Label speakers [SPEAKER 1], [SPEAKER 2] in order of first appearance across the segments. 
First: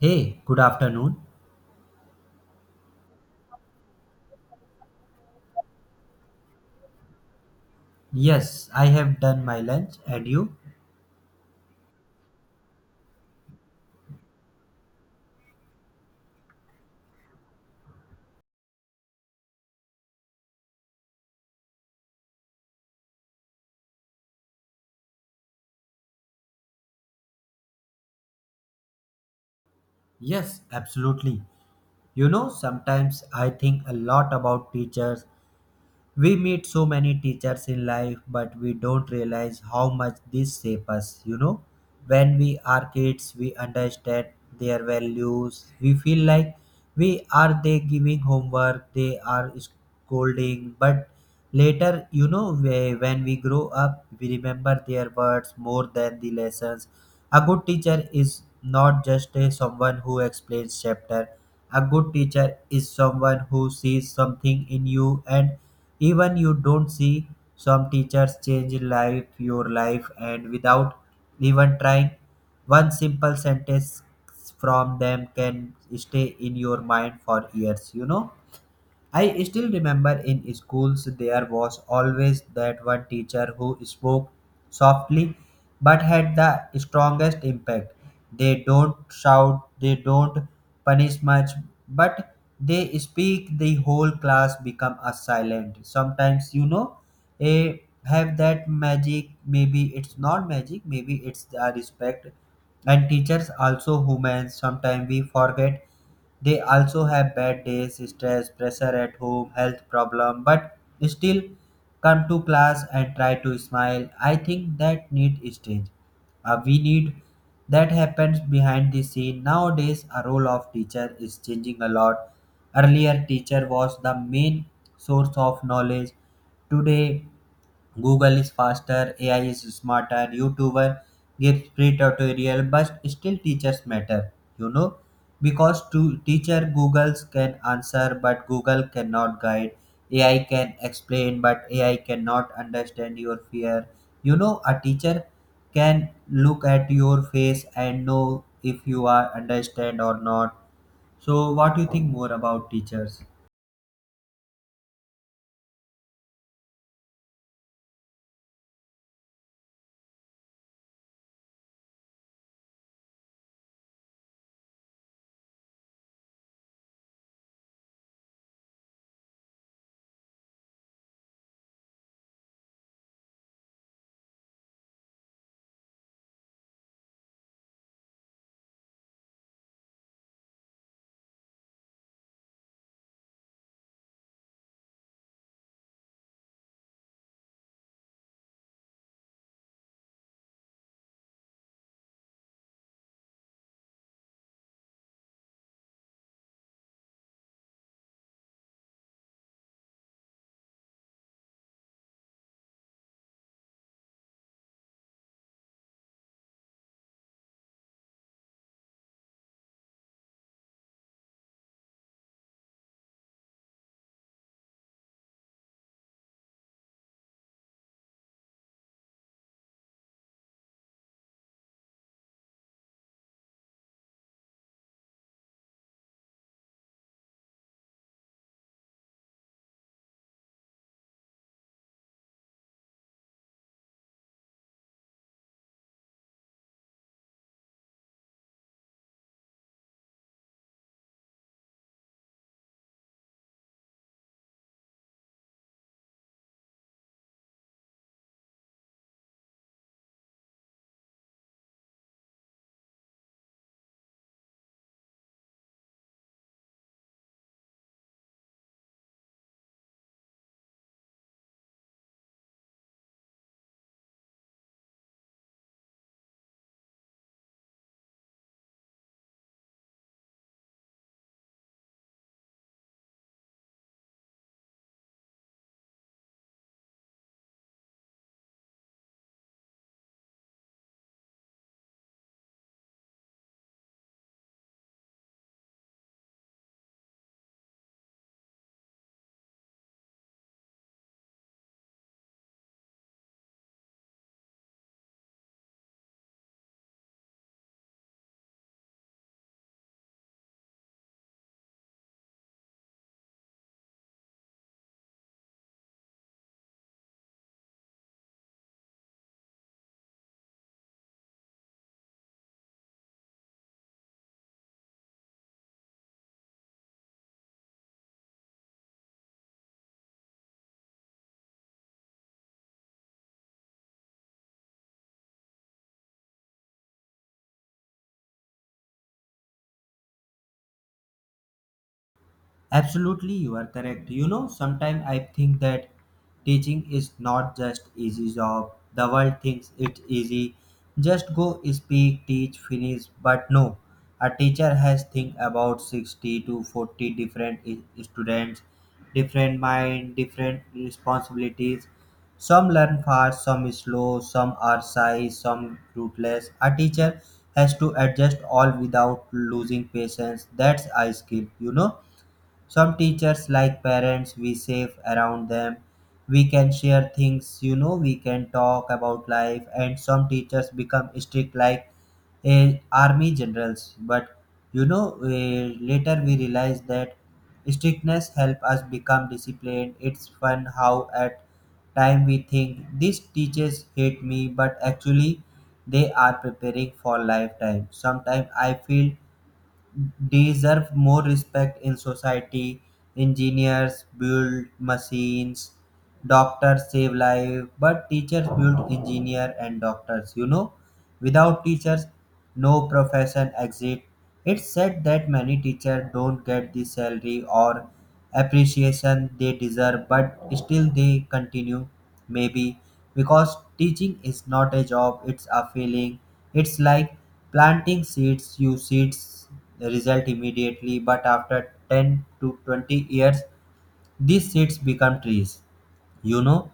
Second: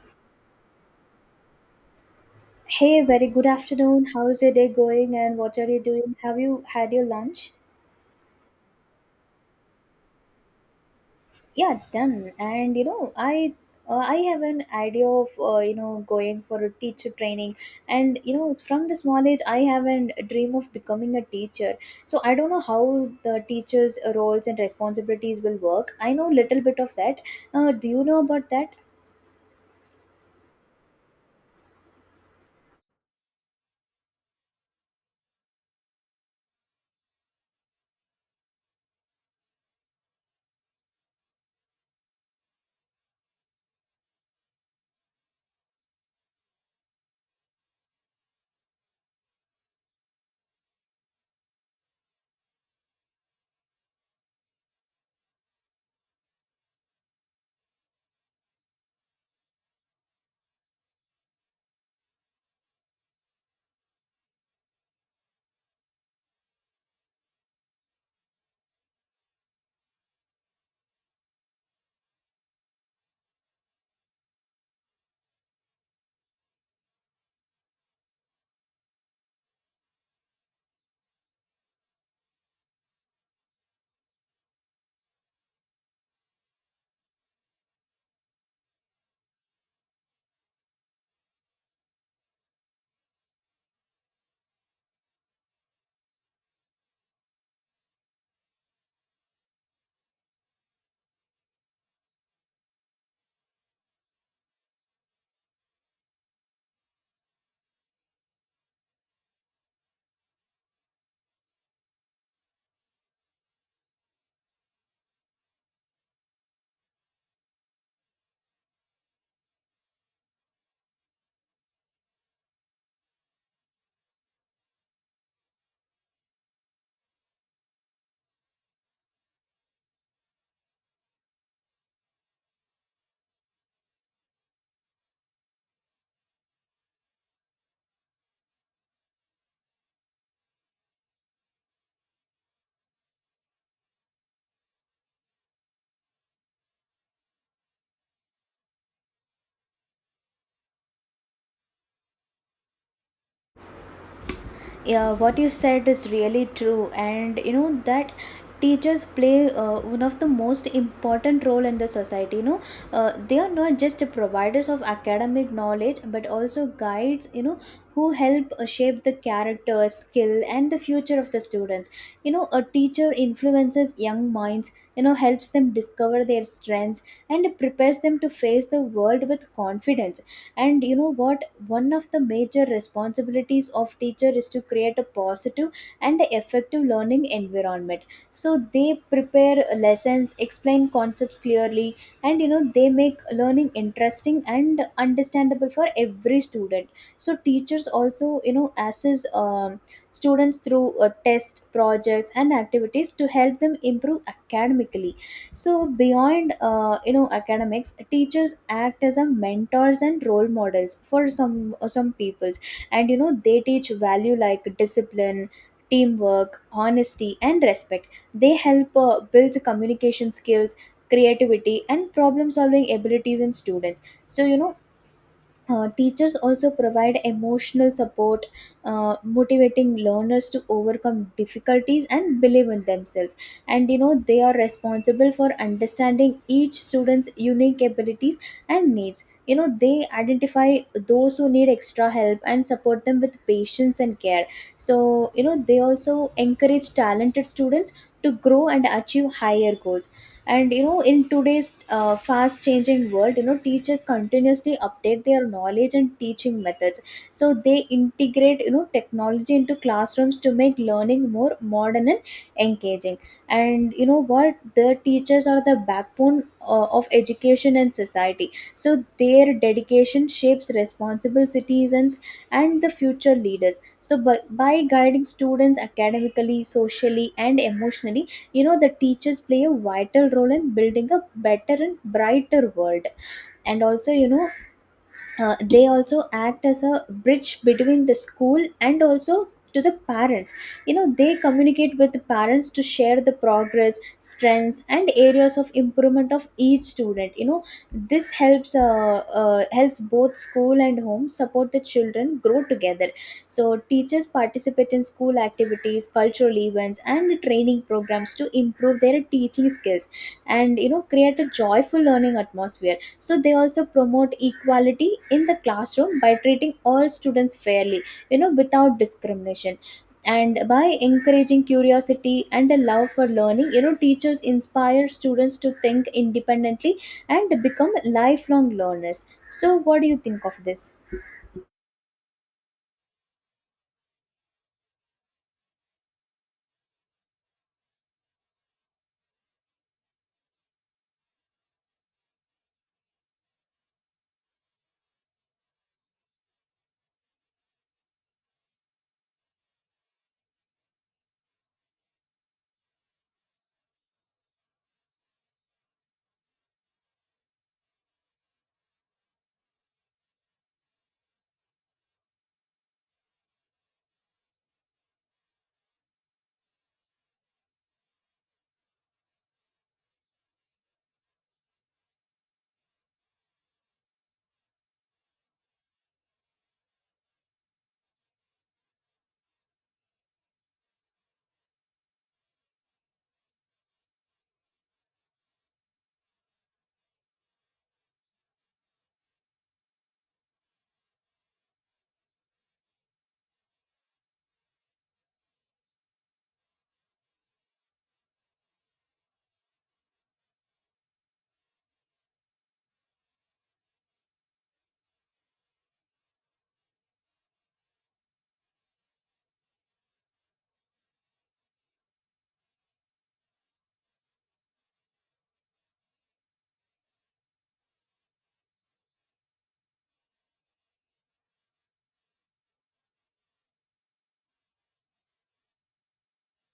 [SPEAKER 1] Hey, good afternoon.
[SPEAKER 2] Hey, very good afternoon. How's your day going and what are you doing? Have you had your lunch?
[SPEAKER 1] Yes, I have done my lunch and you?
[SPEAKER 2] Yeah, it's done. And you know, I have an idea of you know going for a teacher training, and you know from this knowledge I have a dream of becoming a teacher. So I don't know how the teacher's roles and responsibilities will work. I know little bit of that. Do you know about that?
[SPEAKER 1] Yes, absolutely. You know, sometimes I think a lot about teachers. We meet so many teachers in life, but we don't realize how much this shape us, When we are kids, we understand their values. We feel like we are they giving homework, they are scolding, but later, when we grow up, we remember their words more than the lessons. A good teacher is not just a, someone who explains chapter. A good teacher is someone who sees something in you and even you don't see. Some teachers change life your life and without even trying one simple sentence from them can stay in your mind for years, I still remember in schools there was always that one teacher who spoke softly but had the strongest impact. They don't shout, they don't punish much, but they speak the whole class become a silent. Sometimes a have that magic. Maybe it's not magic, maybe it's a respect. And teachers also humans, sometimes we forget they also have bad days, stress, pressure at home, health problem, but still come to class and try to smile. I think that need is change. We need that happens behind the scene. Nowadays a role of teacher is changing a lot. Earlier teacher was the main source of knowledge. Today Google is faster, AI is smarter, YouTuber gives free tutorial, but still teachers matter, you know because to teacher Googles can answer, but Google cannot guide. AI can explain, but AI cannot understand your fear, a teacher can look at your face and know if you are understand or not. So what do you think more about teachers?
[SPEAKER 2] Yeah, what you said is really true. And you know that teachers play one of the most important role in the society, you know. They are not just providers of academic knowledge but also guides, you know, who help shape the character, skill and the future of the students. You know, a teacher influences young minds, you know, helps them discover their strengths and prepares them to face the world with confidence. And you know what, one of the major responsibilities of teacher is to create a positive and effective learning environment. So they prepare lessons, explain concepts clearly, and you know they make learning interesting and understandable for every student. So teachers also, you know, assess students through test, projects and activities to help them improve academically. So beyond you know academics, teachers act as a mentors and role models for some peoples. And you know they teach value like discipline, teamwork, honesty and respect. They help build communication skills, creativity and problem solving abilities in students. So you know, teachers also provide emotional support, motivating learners to overcome difficulties and believe in themselves. And you know, they are responsible for understanding each student's unique abilities and needs. You know, they identify those who need extra help and support them with patience and care. So, you know, they also encourage talented students to grow and achieve higher goals. And you know, in today's fast changing world, you know, teachers continuously update their knowledge and teaching methods. So they integrate, you know, technology into classrooms to make learning more modern and engaging. And you know what, the teachers are the backbone of education and society, so their dedication shapes responsible citizens and the future leaders. So by guiding students academically, socially and emotionally, you know, the teachers play a vital role in building a better and brighter world. And also, you know, they also act as a bridge between the school and also to the parents. You know, they communicate with the parents to share the progress, strengths and areas of improvement of each student. You know, this helps helps both school and home support the children grow together. So teachers participate in school activities, cultural events and training programs to improve their teaching skills and you know create a joyful learning atmosphere. So they also promote equality in the classroom by treating all students fairly, you know, without discrimination. And by encouraging curiosity and a love for learning, you know, teachers inspire students to think independently and become lifelong learners. So what do you think of this?
[SPEAKER 1] Absolutely, you are correct. You know, sometimes I think that teaching is not just easy job. The world thinks it's easy. Just go speak, teach, finish. But no, a teacher has think about 60 to 40 different students, different mind, different responsibilities. Some learn fast, some slow, some are shy, some ruthless. A teacher has to adjust all without losing patience. That's a skill, you know. Some teachers, like parents, we safe around them. We can share things, you know, we can talk about life, and some teachers become strict, like a army generals. But you know, later we realize that strictness help us become disciplined. It's fun how at time we think these teachers hate me, but actually they are preparing for lifetime. Sometimes I feel deserve more respect in society. Engineers build machines, doctors save life, but teachers build engineer and doctors, you know. Without teachers, no profession exists. It's said that many teachers don't get the salary or appreciation they deserve, but still they continue, maybe because teaching is not a job, it's a feeling. It's like planting seeds, you seeds result immediately, but after 10 to 20 years, these seeds become trees, you know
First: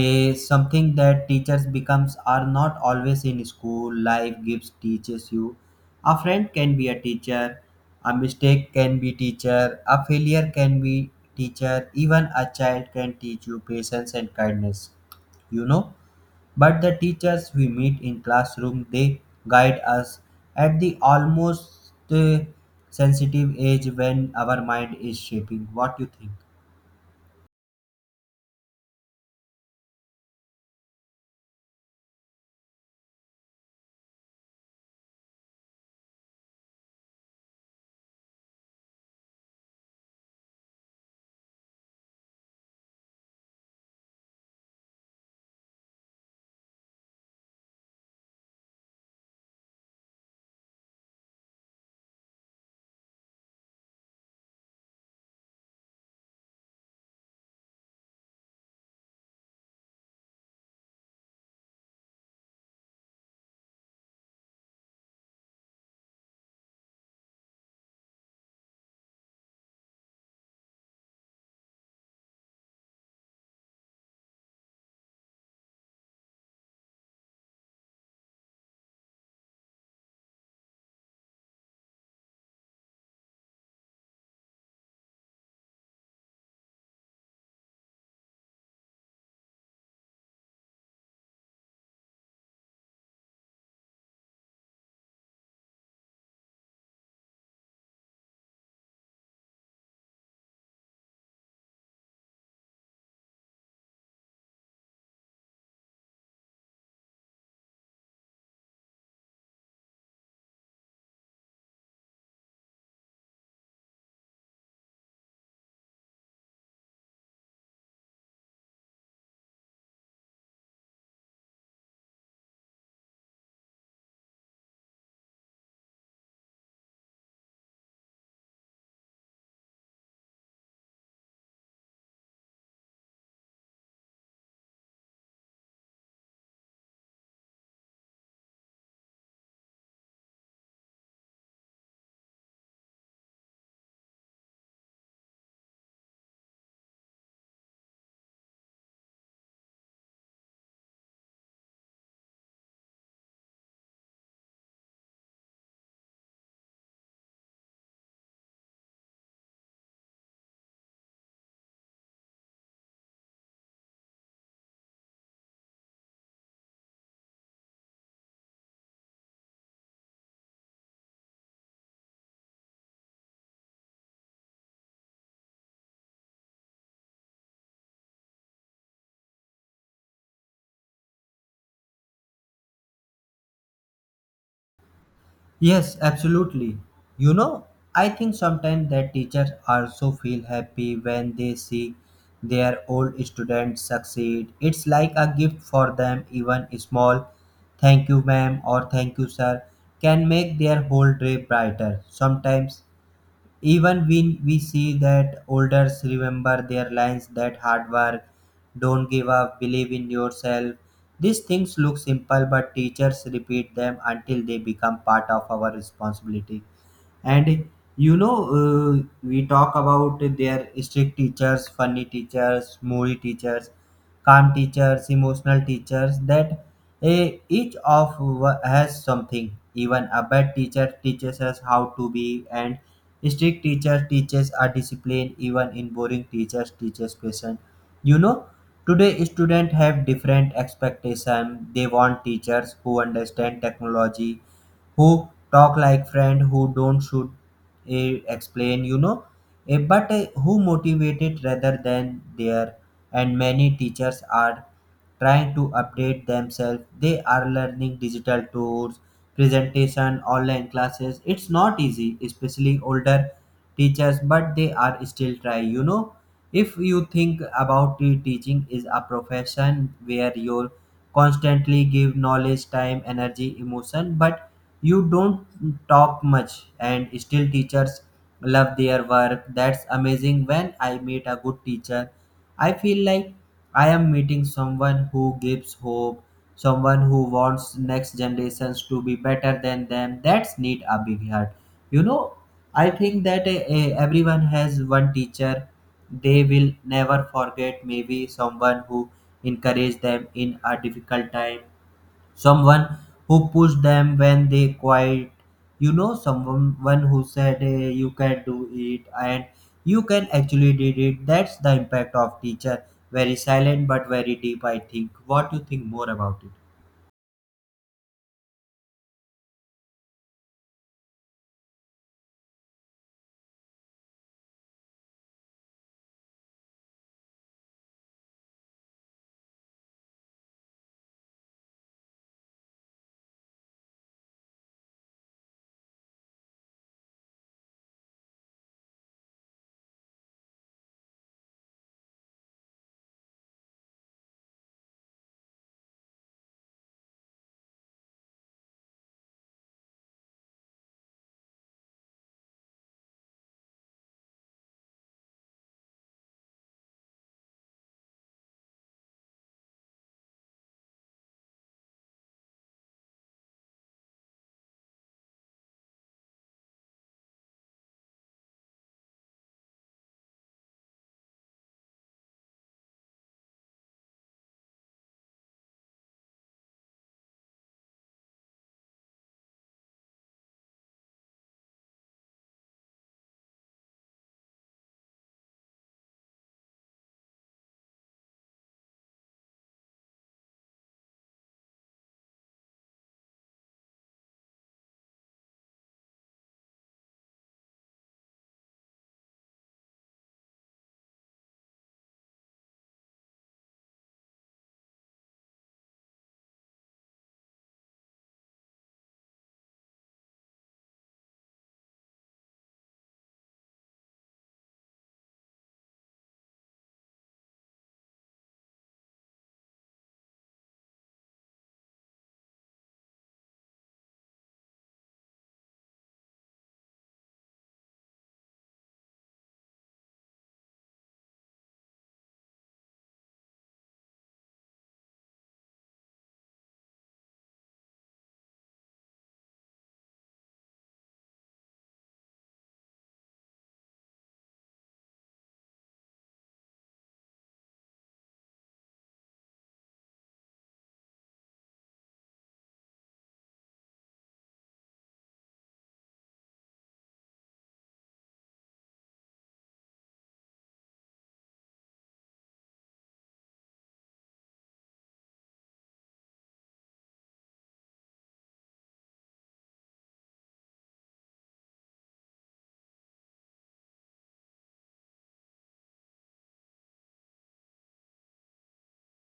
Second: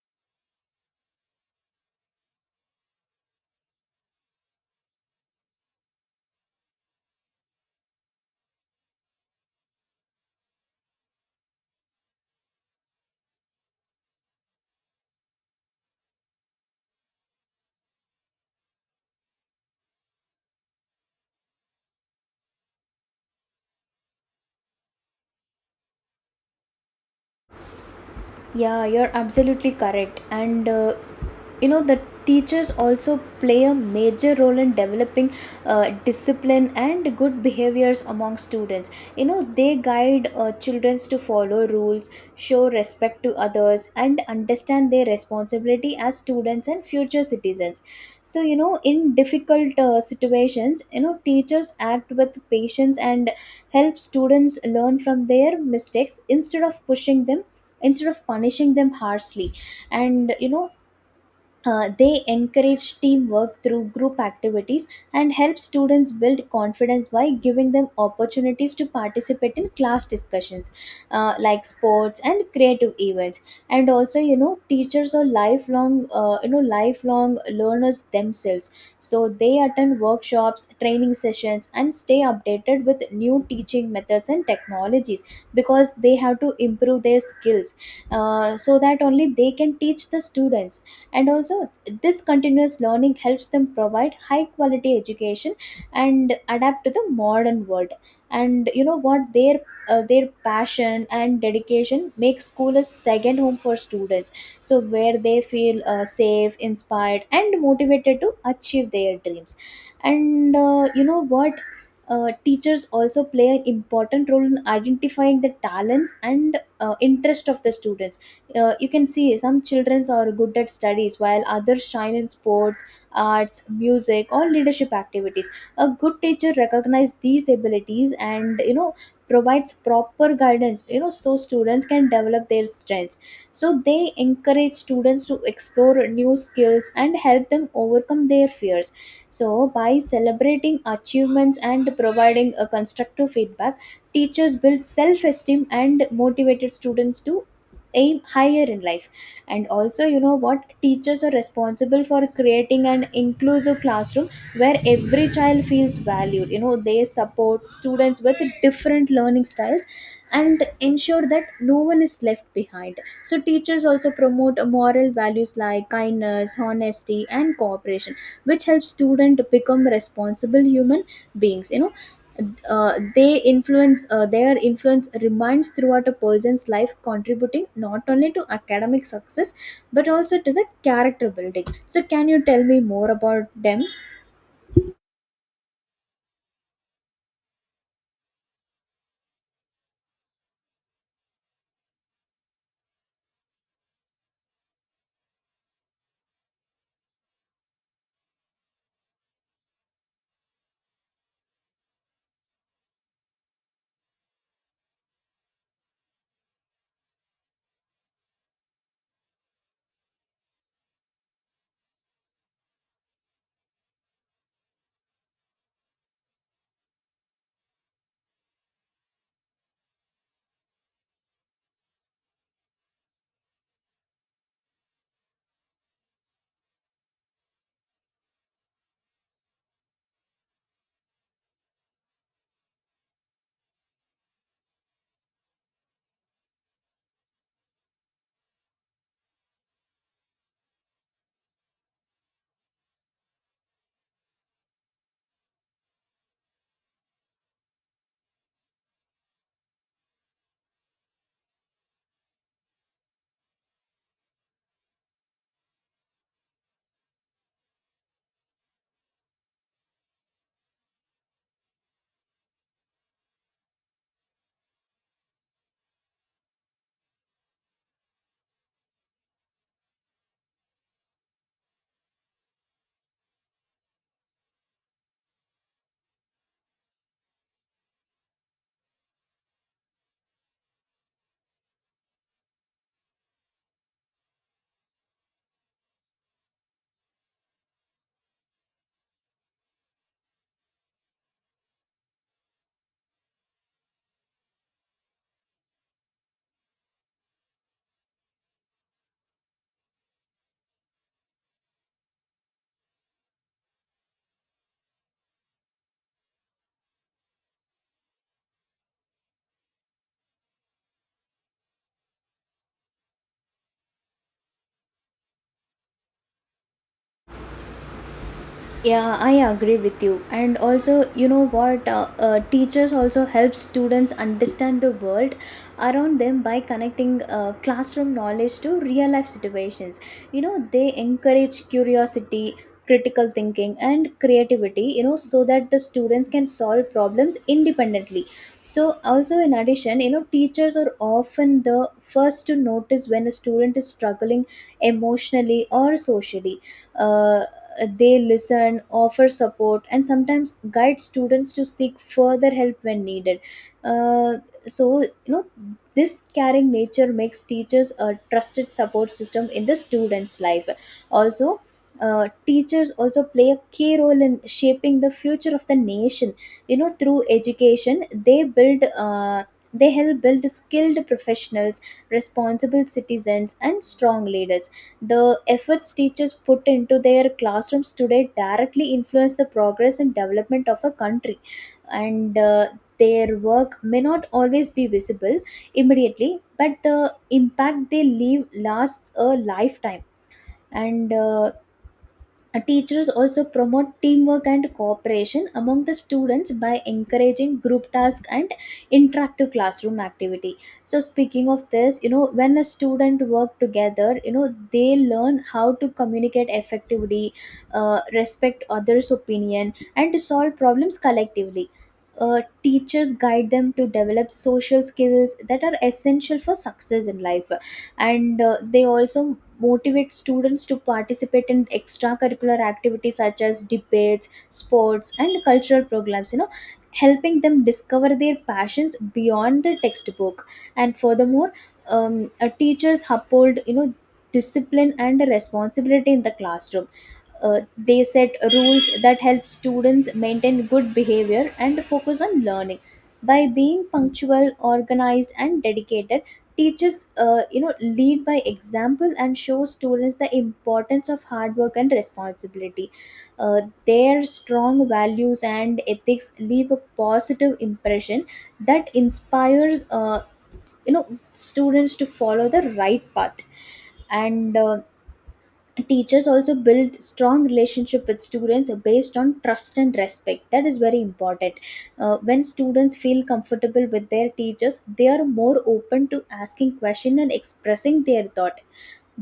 [SPEAKER 1] a something that teachers becomes are not always in school, life gives teaches you. A friend can be a teacher, a mistake can be teacher, a failure can be teacher, even a child can teach you patience and kindness, you know but the teachers we meet in classroom, they guide us at the almost sensitive age when our mind is shaping. What you think?
[SPEAKER 2] Yeah, you're absolutely correct. And you know, the teachers also play a major role in developing discipline and good behaviors among students. You know, they guide children to follow rules, show respect to others, and understand their responsibility as students and future citizens. So, you know, in difficult situations, you know, teachers act with patience and help students learn from their mistakes instead of pushing them, instead of punishing them harshly. And you know, they encourage teamwork through group activities and help students build confidence by giving them opportunities to participate in class discussions, like sports and creative events. And also, you know, teachers are lifelong you know lifelong learners themselves. So they attend workshops, training sessions and stay updated with new teaching methods and technologies because they have to improve their skills, so that only they can teach the students. And also, this continuous learning helps them provide high quality education and adapt to the modern world. And you know what, their passion and dedication make school a second home for students, so where they feel safe, inspired and motivated to achieve their dreams. And you know what, teachers also play an important role in identifying the talents and interest of the students. You can see some children are good at studies while others shine in sports, arts, music or leadership activities. A good teacher recognizes these abilities and, you know, provides proper guidance, you know, so students can develop their strengths. So they encourage students to explore new skills and help them overcome their fears. So by celebrating achievements and providing a constructive feedback, teachers build self-esteem and motivated students to aim higher in life. And also, you know what, teachers are responsible for creating an inclusive classroom where every child feels valued. You know, they support students with different learning styles and ensure that no one is left behind. So teachers also promote moral values like kindness, honesty and cooperation, which helps student become responsible human beings. You know, they influence their influence remains throughout a person's life, contributing not only to academic success but also to the character building. So can you tell me more about them?
[SPEAKER 1] Yes, absolutely. You know, I think sometimes that teachers also feel happy when they see their old students succeed. It's like a gift for them, even small thank you, ma'am, or thank you, sir, can make their whole day brighter. Sometimes even when we see that elders remember their lines that hard work, don't give up, believe in yourself. These things look simple but teachers repeat them until they become part of our responsibility. And you know, we talk about their strict teachers, funny teachers, moody teachers, calm teachers, emotional teachers. That each of has something. Even a bad teacher teaches us how to be, and strict teacher teaches a discipline. Even in boring teachers teaches patience. You know, today students have different expectation. They want teachers who understand technology, who talk like friend, who don't should explain, you know. But who motivated rather than there. And many teachers are trying to update themselves, they are learning digital tools, presentation, online classes. It's not easy, especially older teachers, but they are still trying, if you think about it, teaching is a profession where you constantly give knowledge, time, energy, emotion, but you don't talk much, and still teachers love their work. That's amazing. When I meet a good teacher, I feel like I am meeting someone who gives hope, someone who wants next generations to be better than them. That's need a big heart. You know, I think that everyone has one teacher they will never forget. Maybe someone who encouraged them in a difficult time, someone who pushed them when they quiet, someone who said, "Hey, you can do it," and you can actually did it. That's the impact of teacher, very silent but very deep. I think, what do you think more about it?
[SPEAKER 2] Yeah, I agree with you. And also, you know what, teachers also help students understand the world around them by connecting classroom knowledge to real life situations. You know, they encourage curiosity, critical thinking and creativity, you know, so that the students can solve problems independently. So also, in addition, you know, teachers are often the first to notice when a student is struggling emotionally or socially. Uh, They listen, offer support, and sometimes guide students to seek further help when needed. Uh, so, you know, this caring nature makes teachers a trusted support system in the student's life. Also, teachers also play a key role in shaping the future of the nation. You know, through education they build they help build skilled professionals, responsible citizens and strong leaders. The efforts teachers put into their classrooms today directly influence the progress and development of a country. And their work may not always be visible immediately, but the impact they leave lasts a lifetime. And teachers also promote teamwork and cooperation among the students by encouraging group task and interactive classroom activity. So speaking of this, you know, when a student work together, you know, they learn how to communicate effectively, respect others' opinion, and to solve problems collectively. Teachers guide them to develop social skills that are essential for success in life. And they also motivate students to participate in extracurricular activities such as debates, sports and cultural programs, you know, helping them discover their passions beyond the textbook. And furthermore, teachers uphold, you know, discipline and responsibility in the classroom. They set rules that help students maintain good behavior and focus on learning. By being punctual, organized and dedicated, teachers you know lead by example and show students the importance of hard work and responsibility. uh, their strong values and ethics leave a positive impression that inspires you know students to follow the right path. And teachers also build strong relationship with students based on trust and respect, that is very important. When students feel comfortable with their teachers they are more open to asking question and expressing their thought.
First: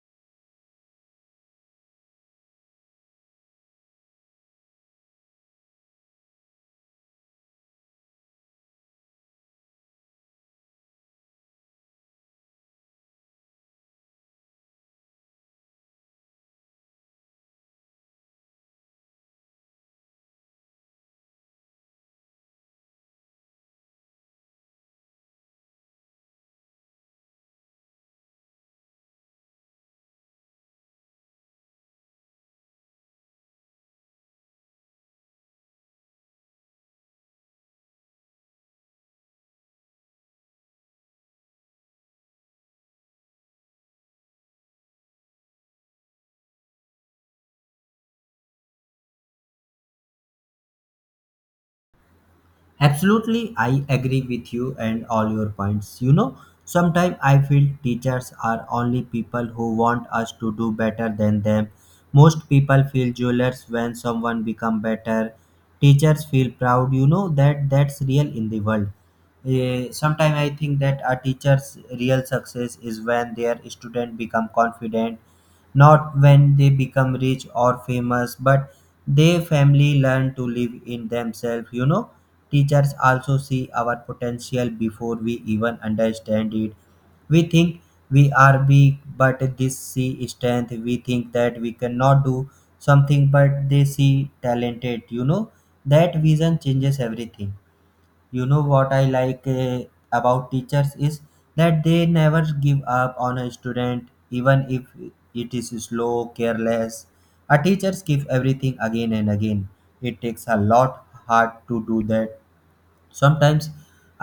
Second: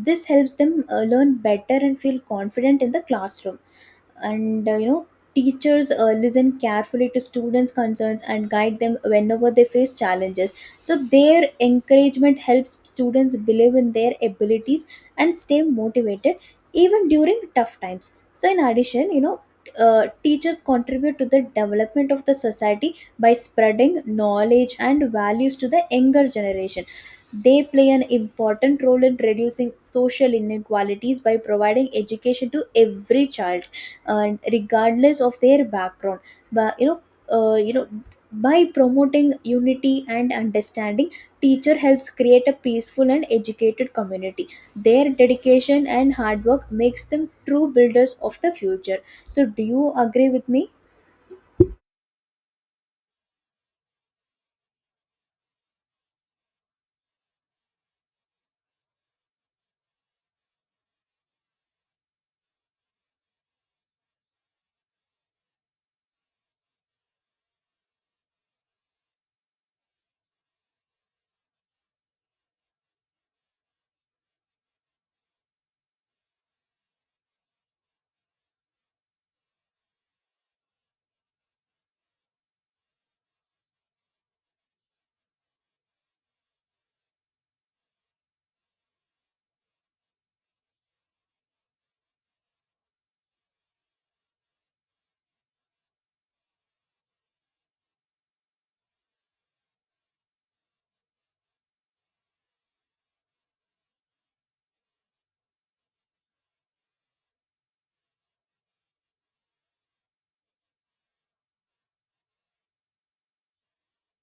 [SPEAKER 2] This helps them learn better and feel confident in the classroom. And you know teachers listen carefully to students concerns and guide them whenever they face challenges. So their encouragement helps students believe in their abilities and stay motivated even during tough times. So in addition, you know, teachers contribute to the development of the society by spreading knowledge and values to the younger generation. They play an important role in reducing social inequalities by providing education to every child, and regardless of their background. But you know, you know, by promoting unity and understanding, teacher helps create a peaceful and educated community. Their dedication and hard work makes them true builders of the future. So do you agree with me?
[SPEAKER 1] Absolutely, I agree with you and all your points. You know, sometimes I feel teachers are only people who want us to do better than them. Most people feel jealous when someone become better. Teachers feel proud. You know that 's real in the world. Sometimes I think that a teacher's real success is when their student become confident, not when they become rich or famous, but they family learn to live in themselves, teachers also see our potential before we even understand it. We think we are weak but they see strength. We think that we cannot do something but they see talented, that vision changes everything. You know what I like, about teachers is that they never give up on a student, even if it is slow, careless. A teachers give everything again and again. It takes a lot hard to do that. Sometimes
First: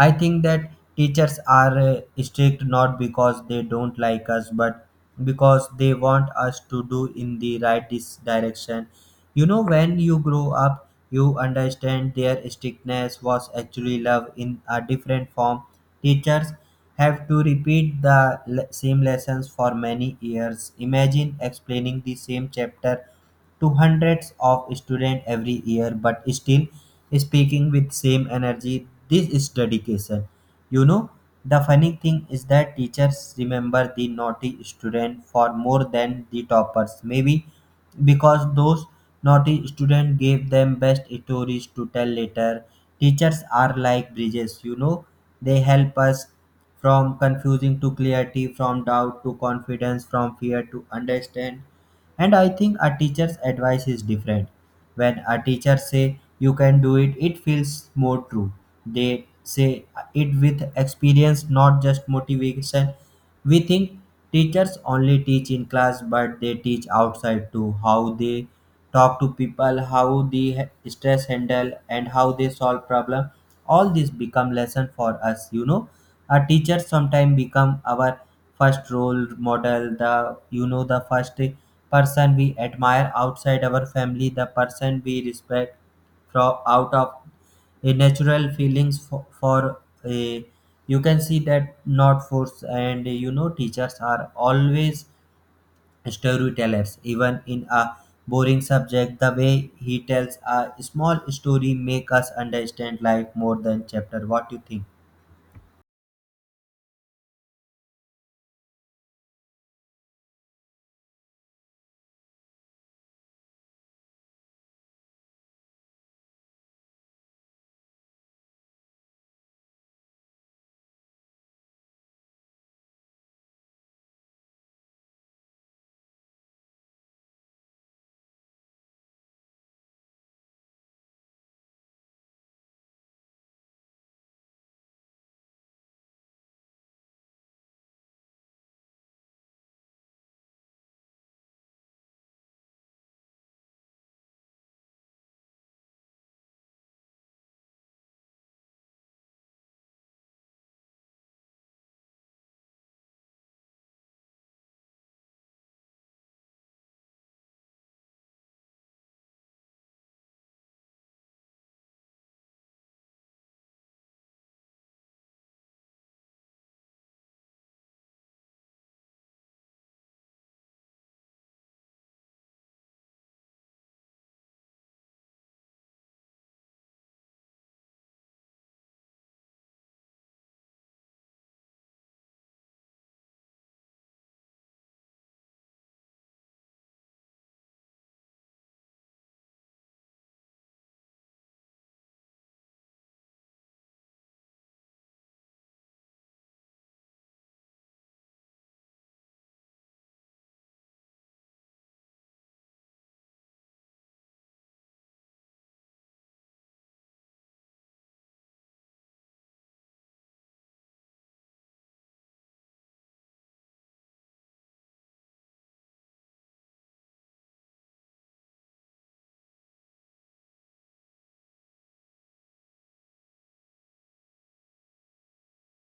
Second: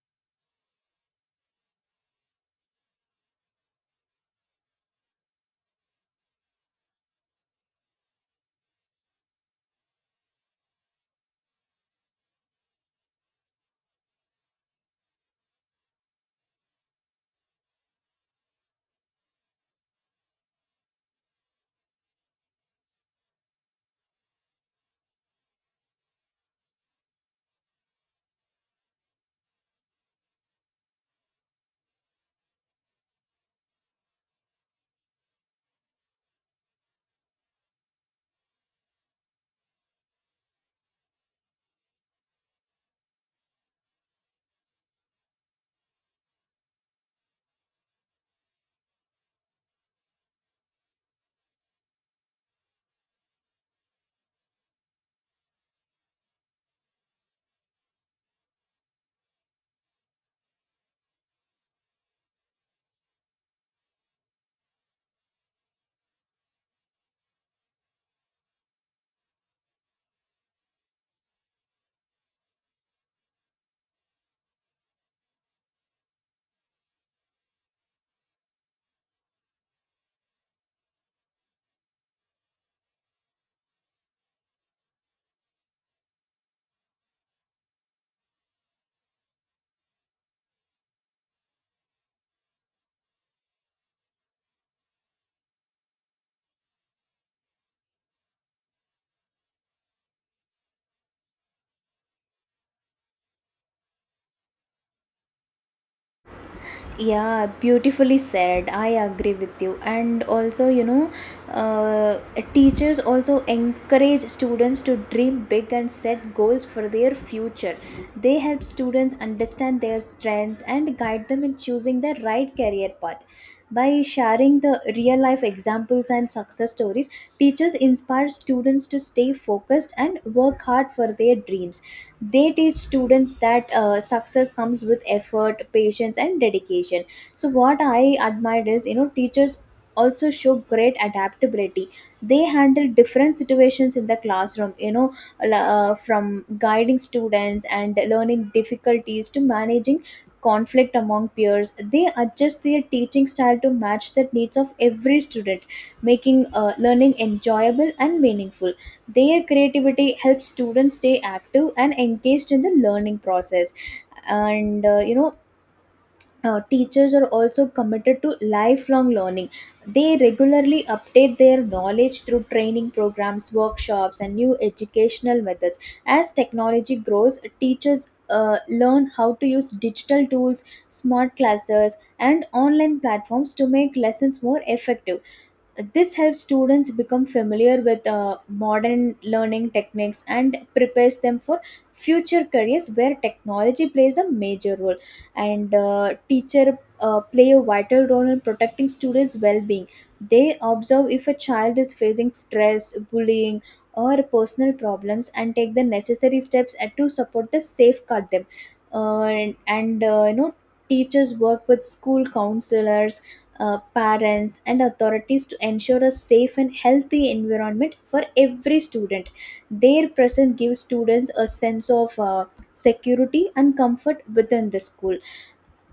[SPEAKER 1] I think that teachers are strict not because they don't like us but because they want us to do in the right direction. You know, when you grow up you understand their strictness was actually love in a different form. Teachers have to repeat the same lessons for many years. Imagine explaining the same chapter to hundreds of students every year, but still speaking with same energy. This is dedication, you know the funny thing is that teachers remember the naughty student for more than the toppers, maybe because those naughty students gave them best stories to tell later. Teachers are like bridges, you know, they help us from confusing to clarity, from doubt to confidence, from fear to understand. And I think a teacher's advice is different. When a teacher say you can do it, it feels more true. They say it with experience, not just motivation. We think teachers only teach in class but they teach outside too. How they talk to people, how they stress handle, and how they solve problem, all this become lesson for us, a teacher sometimes become our first role model, the the first person we admire outside our family, the person we respect from out of a natural feelings for, a, you can see that not force. And you know teachers are always storytellers. Even in a boring subject the way he tells a small story make us understand life more than chapter. What do you think?
[SPEAKER 2] Yeah, beautifully said. I agree with you. And also, you know, uh, teachers also encourage students to dream big and set goals for their future. They help students understand their strengths and guide them in choosing the right career path. By sharing the real life examples and success stories, teachers inspire students to stay focused and work hard for their dreams. They teach students that success comes with effort, patience and dedication. So what I admire is, you know, teachers also show great adaptability. They handle different situations in the classroom, you know, from guiding students and learning difficulties to managing conflict among peers. They adjust their teaching style to match the needs of every student, making learning enjoyable and meaningful. Their creativity helps students stay active and engaged in the learning process. And you know, teachers are also committed to lifelong learning. They regularly update their knowledge through training programs, workshops, and new educational methods. As technology grows, teachers learn how to use digital tools, smart classes, and online platforms to make lessons more effective. This helps students become familiar with modern learning techniques and prepares them for future careers where technology plays a major role. And teacher play a vital role in protecting students' well-being. They observe if a child is facing stress, bullying, or personal problems, and take the necessary steps to support the safeguard them. You know, teachers work with school counselors, parents and authorities to ensure a safe and healthy environment for every student. Their presence gives students a sense of security and comfort within the school.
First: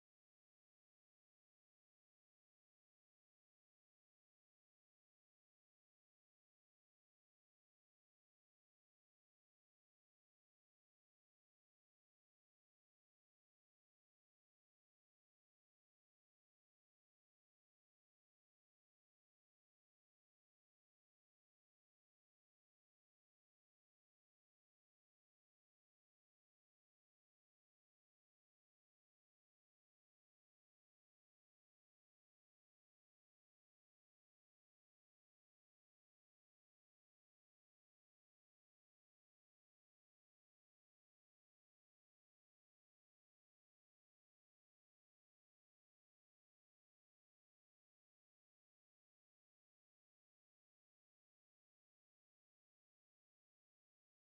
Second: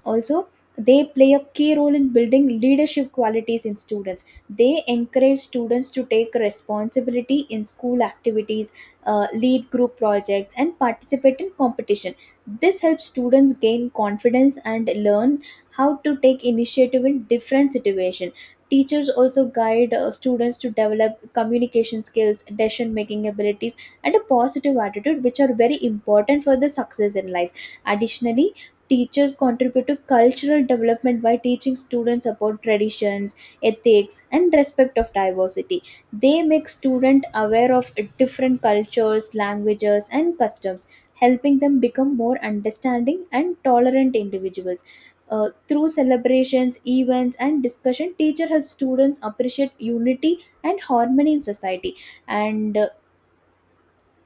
[SPEAKER 2] Also, they play a key role in building leadership qualities in students. They encourage students to take responsibility in school activities, lead group projects, and participate in competition. This helps students gain confidence and learn how to take initiative in different situations. Teachers also guide students to develop communication skills, decision making abilities, and a positive attitude, which are very important for the success in life. Additionally, teachers contribute to cultural development by teaching students about traditions, ethics, and respect of diversity. They make students aware of different cultures, languages, and customs, helping them become more understanding and tolerant individuals. Through celebrations, events, and discussion, teacher helps students appreciate unity and harmony in society. and uh,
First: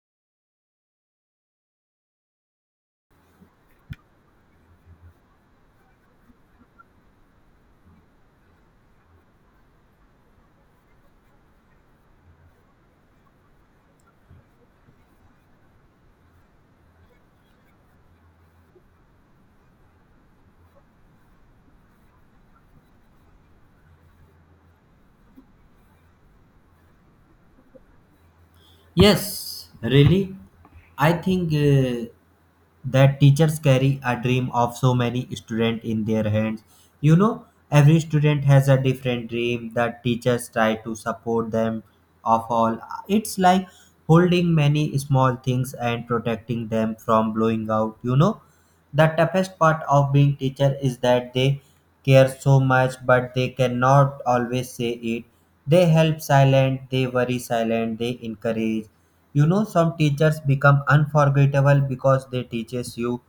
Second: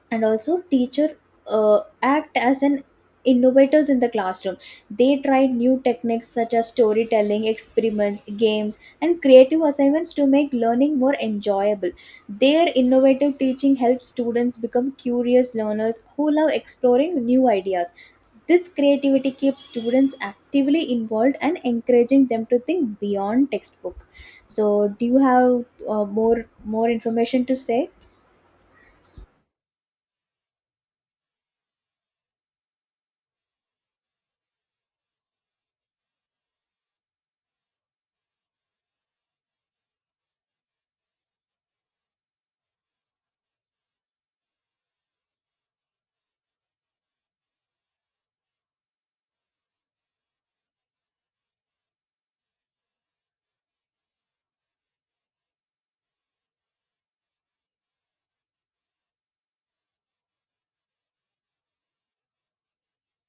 [SPEAKER 2] and also teacher act as an innovators in the classroom. They tried new techniques such as storytelling, experiments, games and creative assignments to make learning more enjoyable. Their innovative teaching helps students become curious learners who love exploring new ideas. This creativity keeps students actively involved and encouraging them to think beyond textbook. So do you have uh, more more information to say?
[SPEAKER 1] Yes, really. I think that teachers carry a dream of so many students in their hands. You know, every student has a different dream that teachers try to support them of all. It's like holding many small things and protecting them from blowing out, The toughest part of being teacher is that they care so much but they cannot always say it. They help silent, they worry silent, they encourage. You know some teachers become unforgettable because they teaches you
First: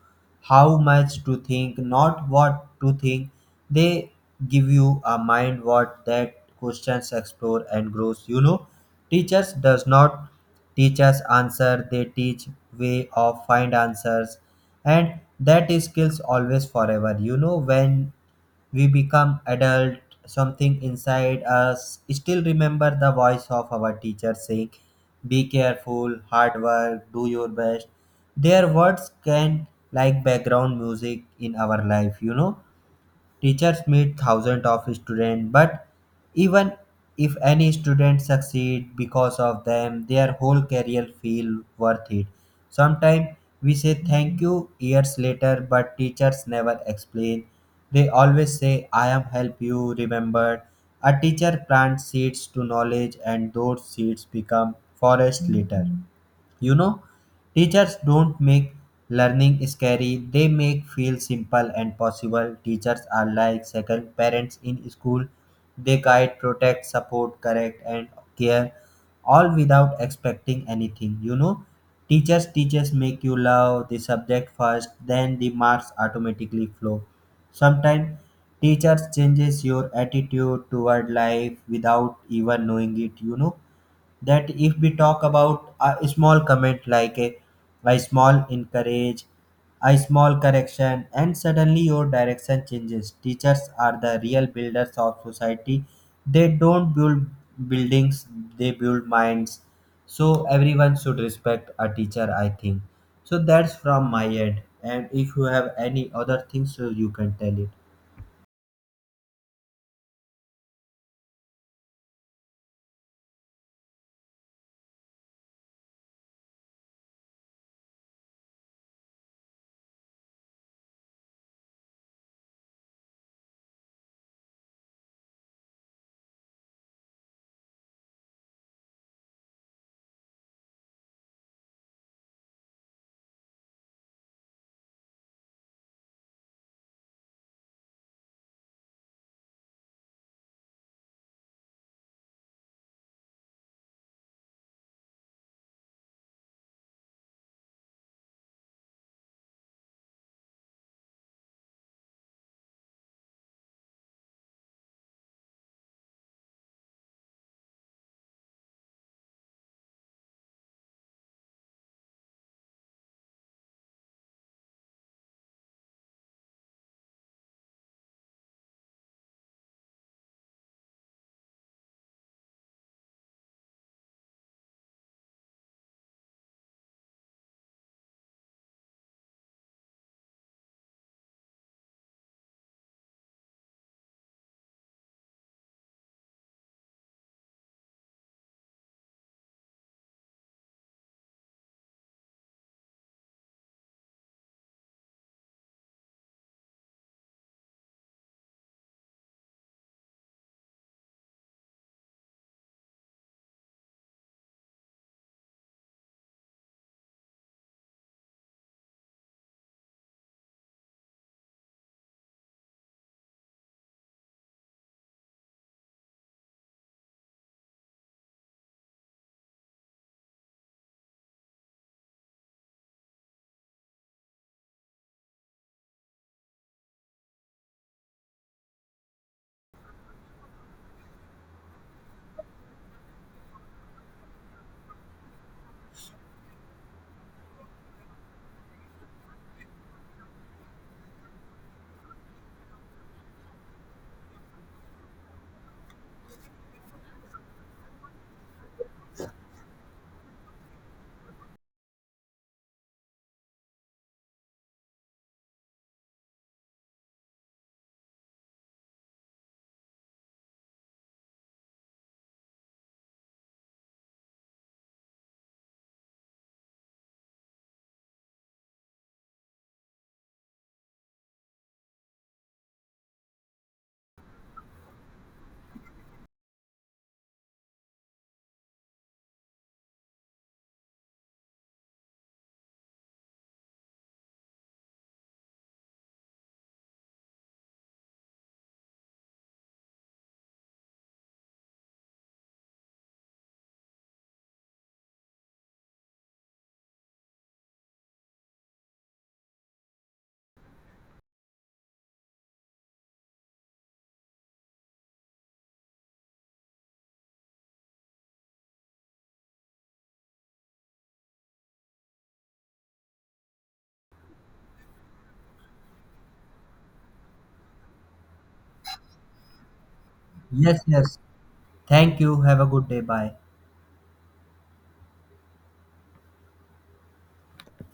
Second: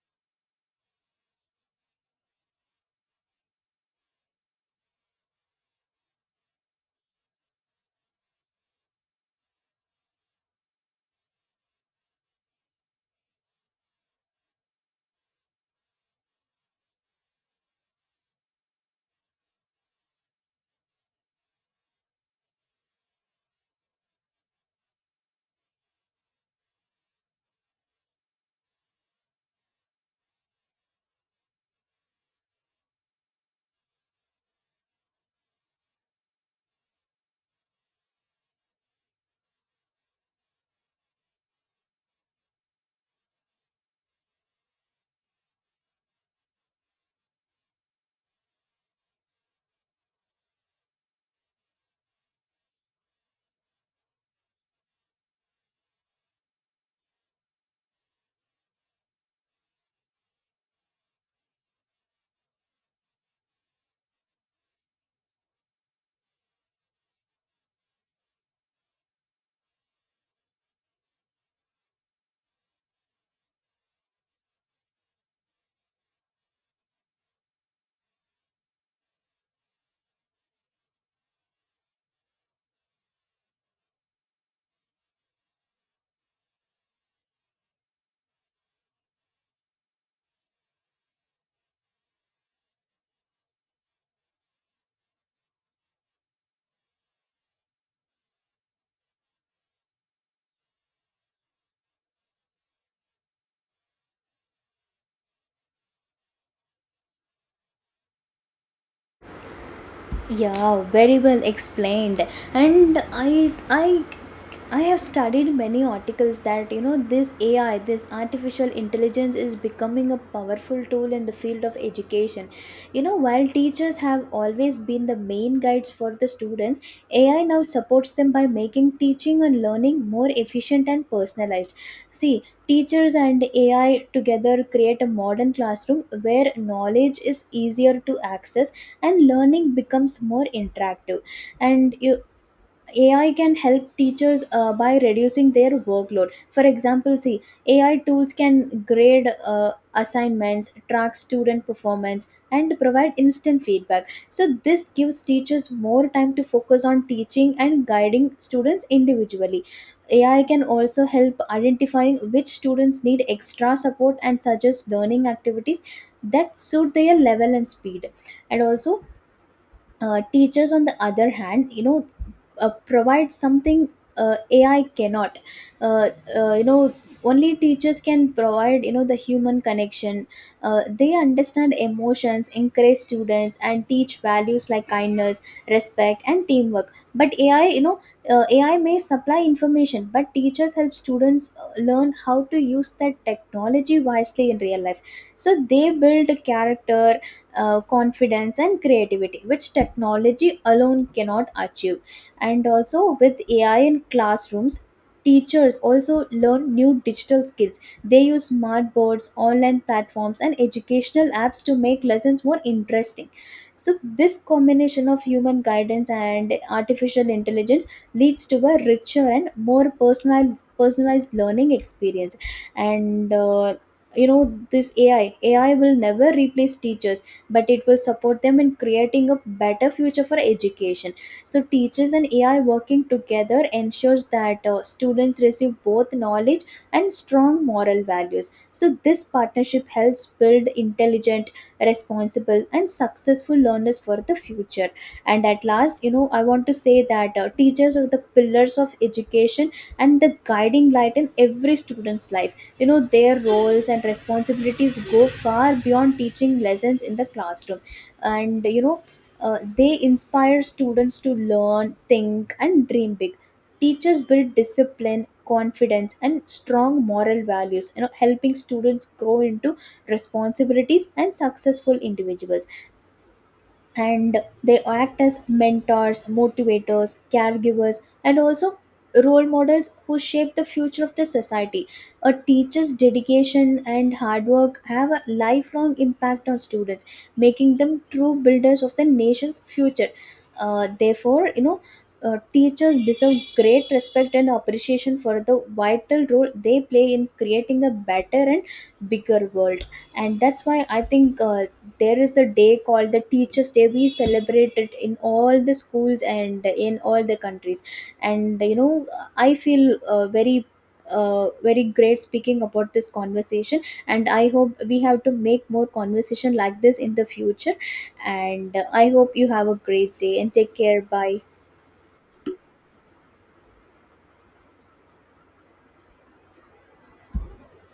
[SPEAKER 1] how much to think, not what to think. They give you a mind what that questions explore and grows. You know, teachers does not teachers answer they teach way of find answers. And that skills always forever, you know, when we become adult, something inside us still remember the voice of our teacher saying be careful, hard work, do your best. Their words can like background music in our life, Teachers meet thousands of students, but even if any student succeed because of them, their whole career feel worth it. Sometimes we say thank you years later, but teachers never explain. They always say, I am help you remember. A teacher plants seeds to knowledge and those seeds become forest later. You know, teachers don't make learning scary, they make feel simple and possible. Teachers are like second parents in school. They guide, protect, support, correct and care, all without expecting anything. You know, teachers make you love the subject first, then the marks automatically flow. Sometimes teachers changes your attitude toward life without even knowing it, you know, that if we talk about a small comment like a small encourage, a small correction, and suddenly your direction changes. Teachers are the real builders of society. They don't build buildings, they build minds. So everyone should respect a teacher, I think. So that's from my end, and if you have any other things so you can tell it.
[SPEAKER 2] Yeah, very well explained. And I have studied many articles that, you know, this AI, this artificial intelligence is becoming a powerful tool in the field of education. You know, while teachers have always been the main guides for the students, AI now supports them by making teaching and learning more efficient and personalized. See, teachers and AI together create a modern classroom where knowledge is easier to access and learning becomes more interactive. And you, AI can help teachers by reducing their workload. For example, see, AI tools can grade uh, assignments, track student performance and provide instant feedback. So this gives teachers more time to focus on teaching and guiding students individually. AI can also help identifying which students need extra support and suggest learning activities that suit their level and speed. And also, teachers on the other hand, you know, provide something AI cannot. uh, you know, only teachers can provide, you know, the human connection. They understand emotions, encourage students and teach values like kindness, respect and teamwork. But AI, you know, AI may supply information, but teachers help students learn how to use that technology wisely in real life. So they build character, confidence and creativity, which technology alone cannot achieve. And also, with AI in classrooms, teachers also learn new digital skills. They use smart boards, online platforms and educational apps to make lessons more interesting. So this combination of human guidance and artificial intelligence leads to a richer and more personalized learning experience. And you know, this AI will never replace teachers, but it will support them in creating a better future for education. So, teachers and AI working together ensures that students receive both knowledge and strong moral values. So, this partnership helps build intelligent, responsible, and successful learners for the future. And at last, you know, I want to say that teachers are the pillars of education and the guiding light in every student's life. You know, their roles and responsibilities go far beyond teaching lessons in the classroom. And, you know, they inspire students to learn, think, and dream big. Teachers build discipline, confidence, and strong moral values, you know, helping students grow into responsibilities and successful individuals, and they act as mentors, motivators, caregivers, and also role models who shape the future of the society. A teacher's dedication and hard work have a lifelong impact on students, making them true builders of the nation's future. Therefore, you know, teachers deserve great respect and appreciation for the vital role they play in creating a better and bigger world. And that's why I think there is a day called the teachers day. We celebrate it in all the schools and in all the countries. And you know, I feel very great speaking about this conversation, and I hope we have to make more conversation like this in the future. And I hope you have a great day and take
[SPEAKER 1] Yes,
[SPEAKER 2] care.
[SPEAKER 1] yes,
[SPEAKER 2] Bye.
[SPEAKER 1] thank you, have a good day, bye.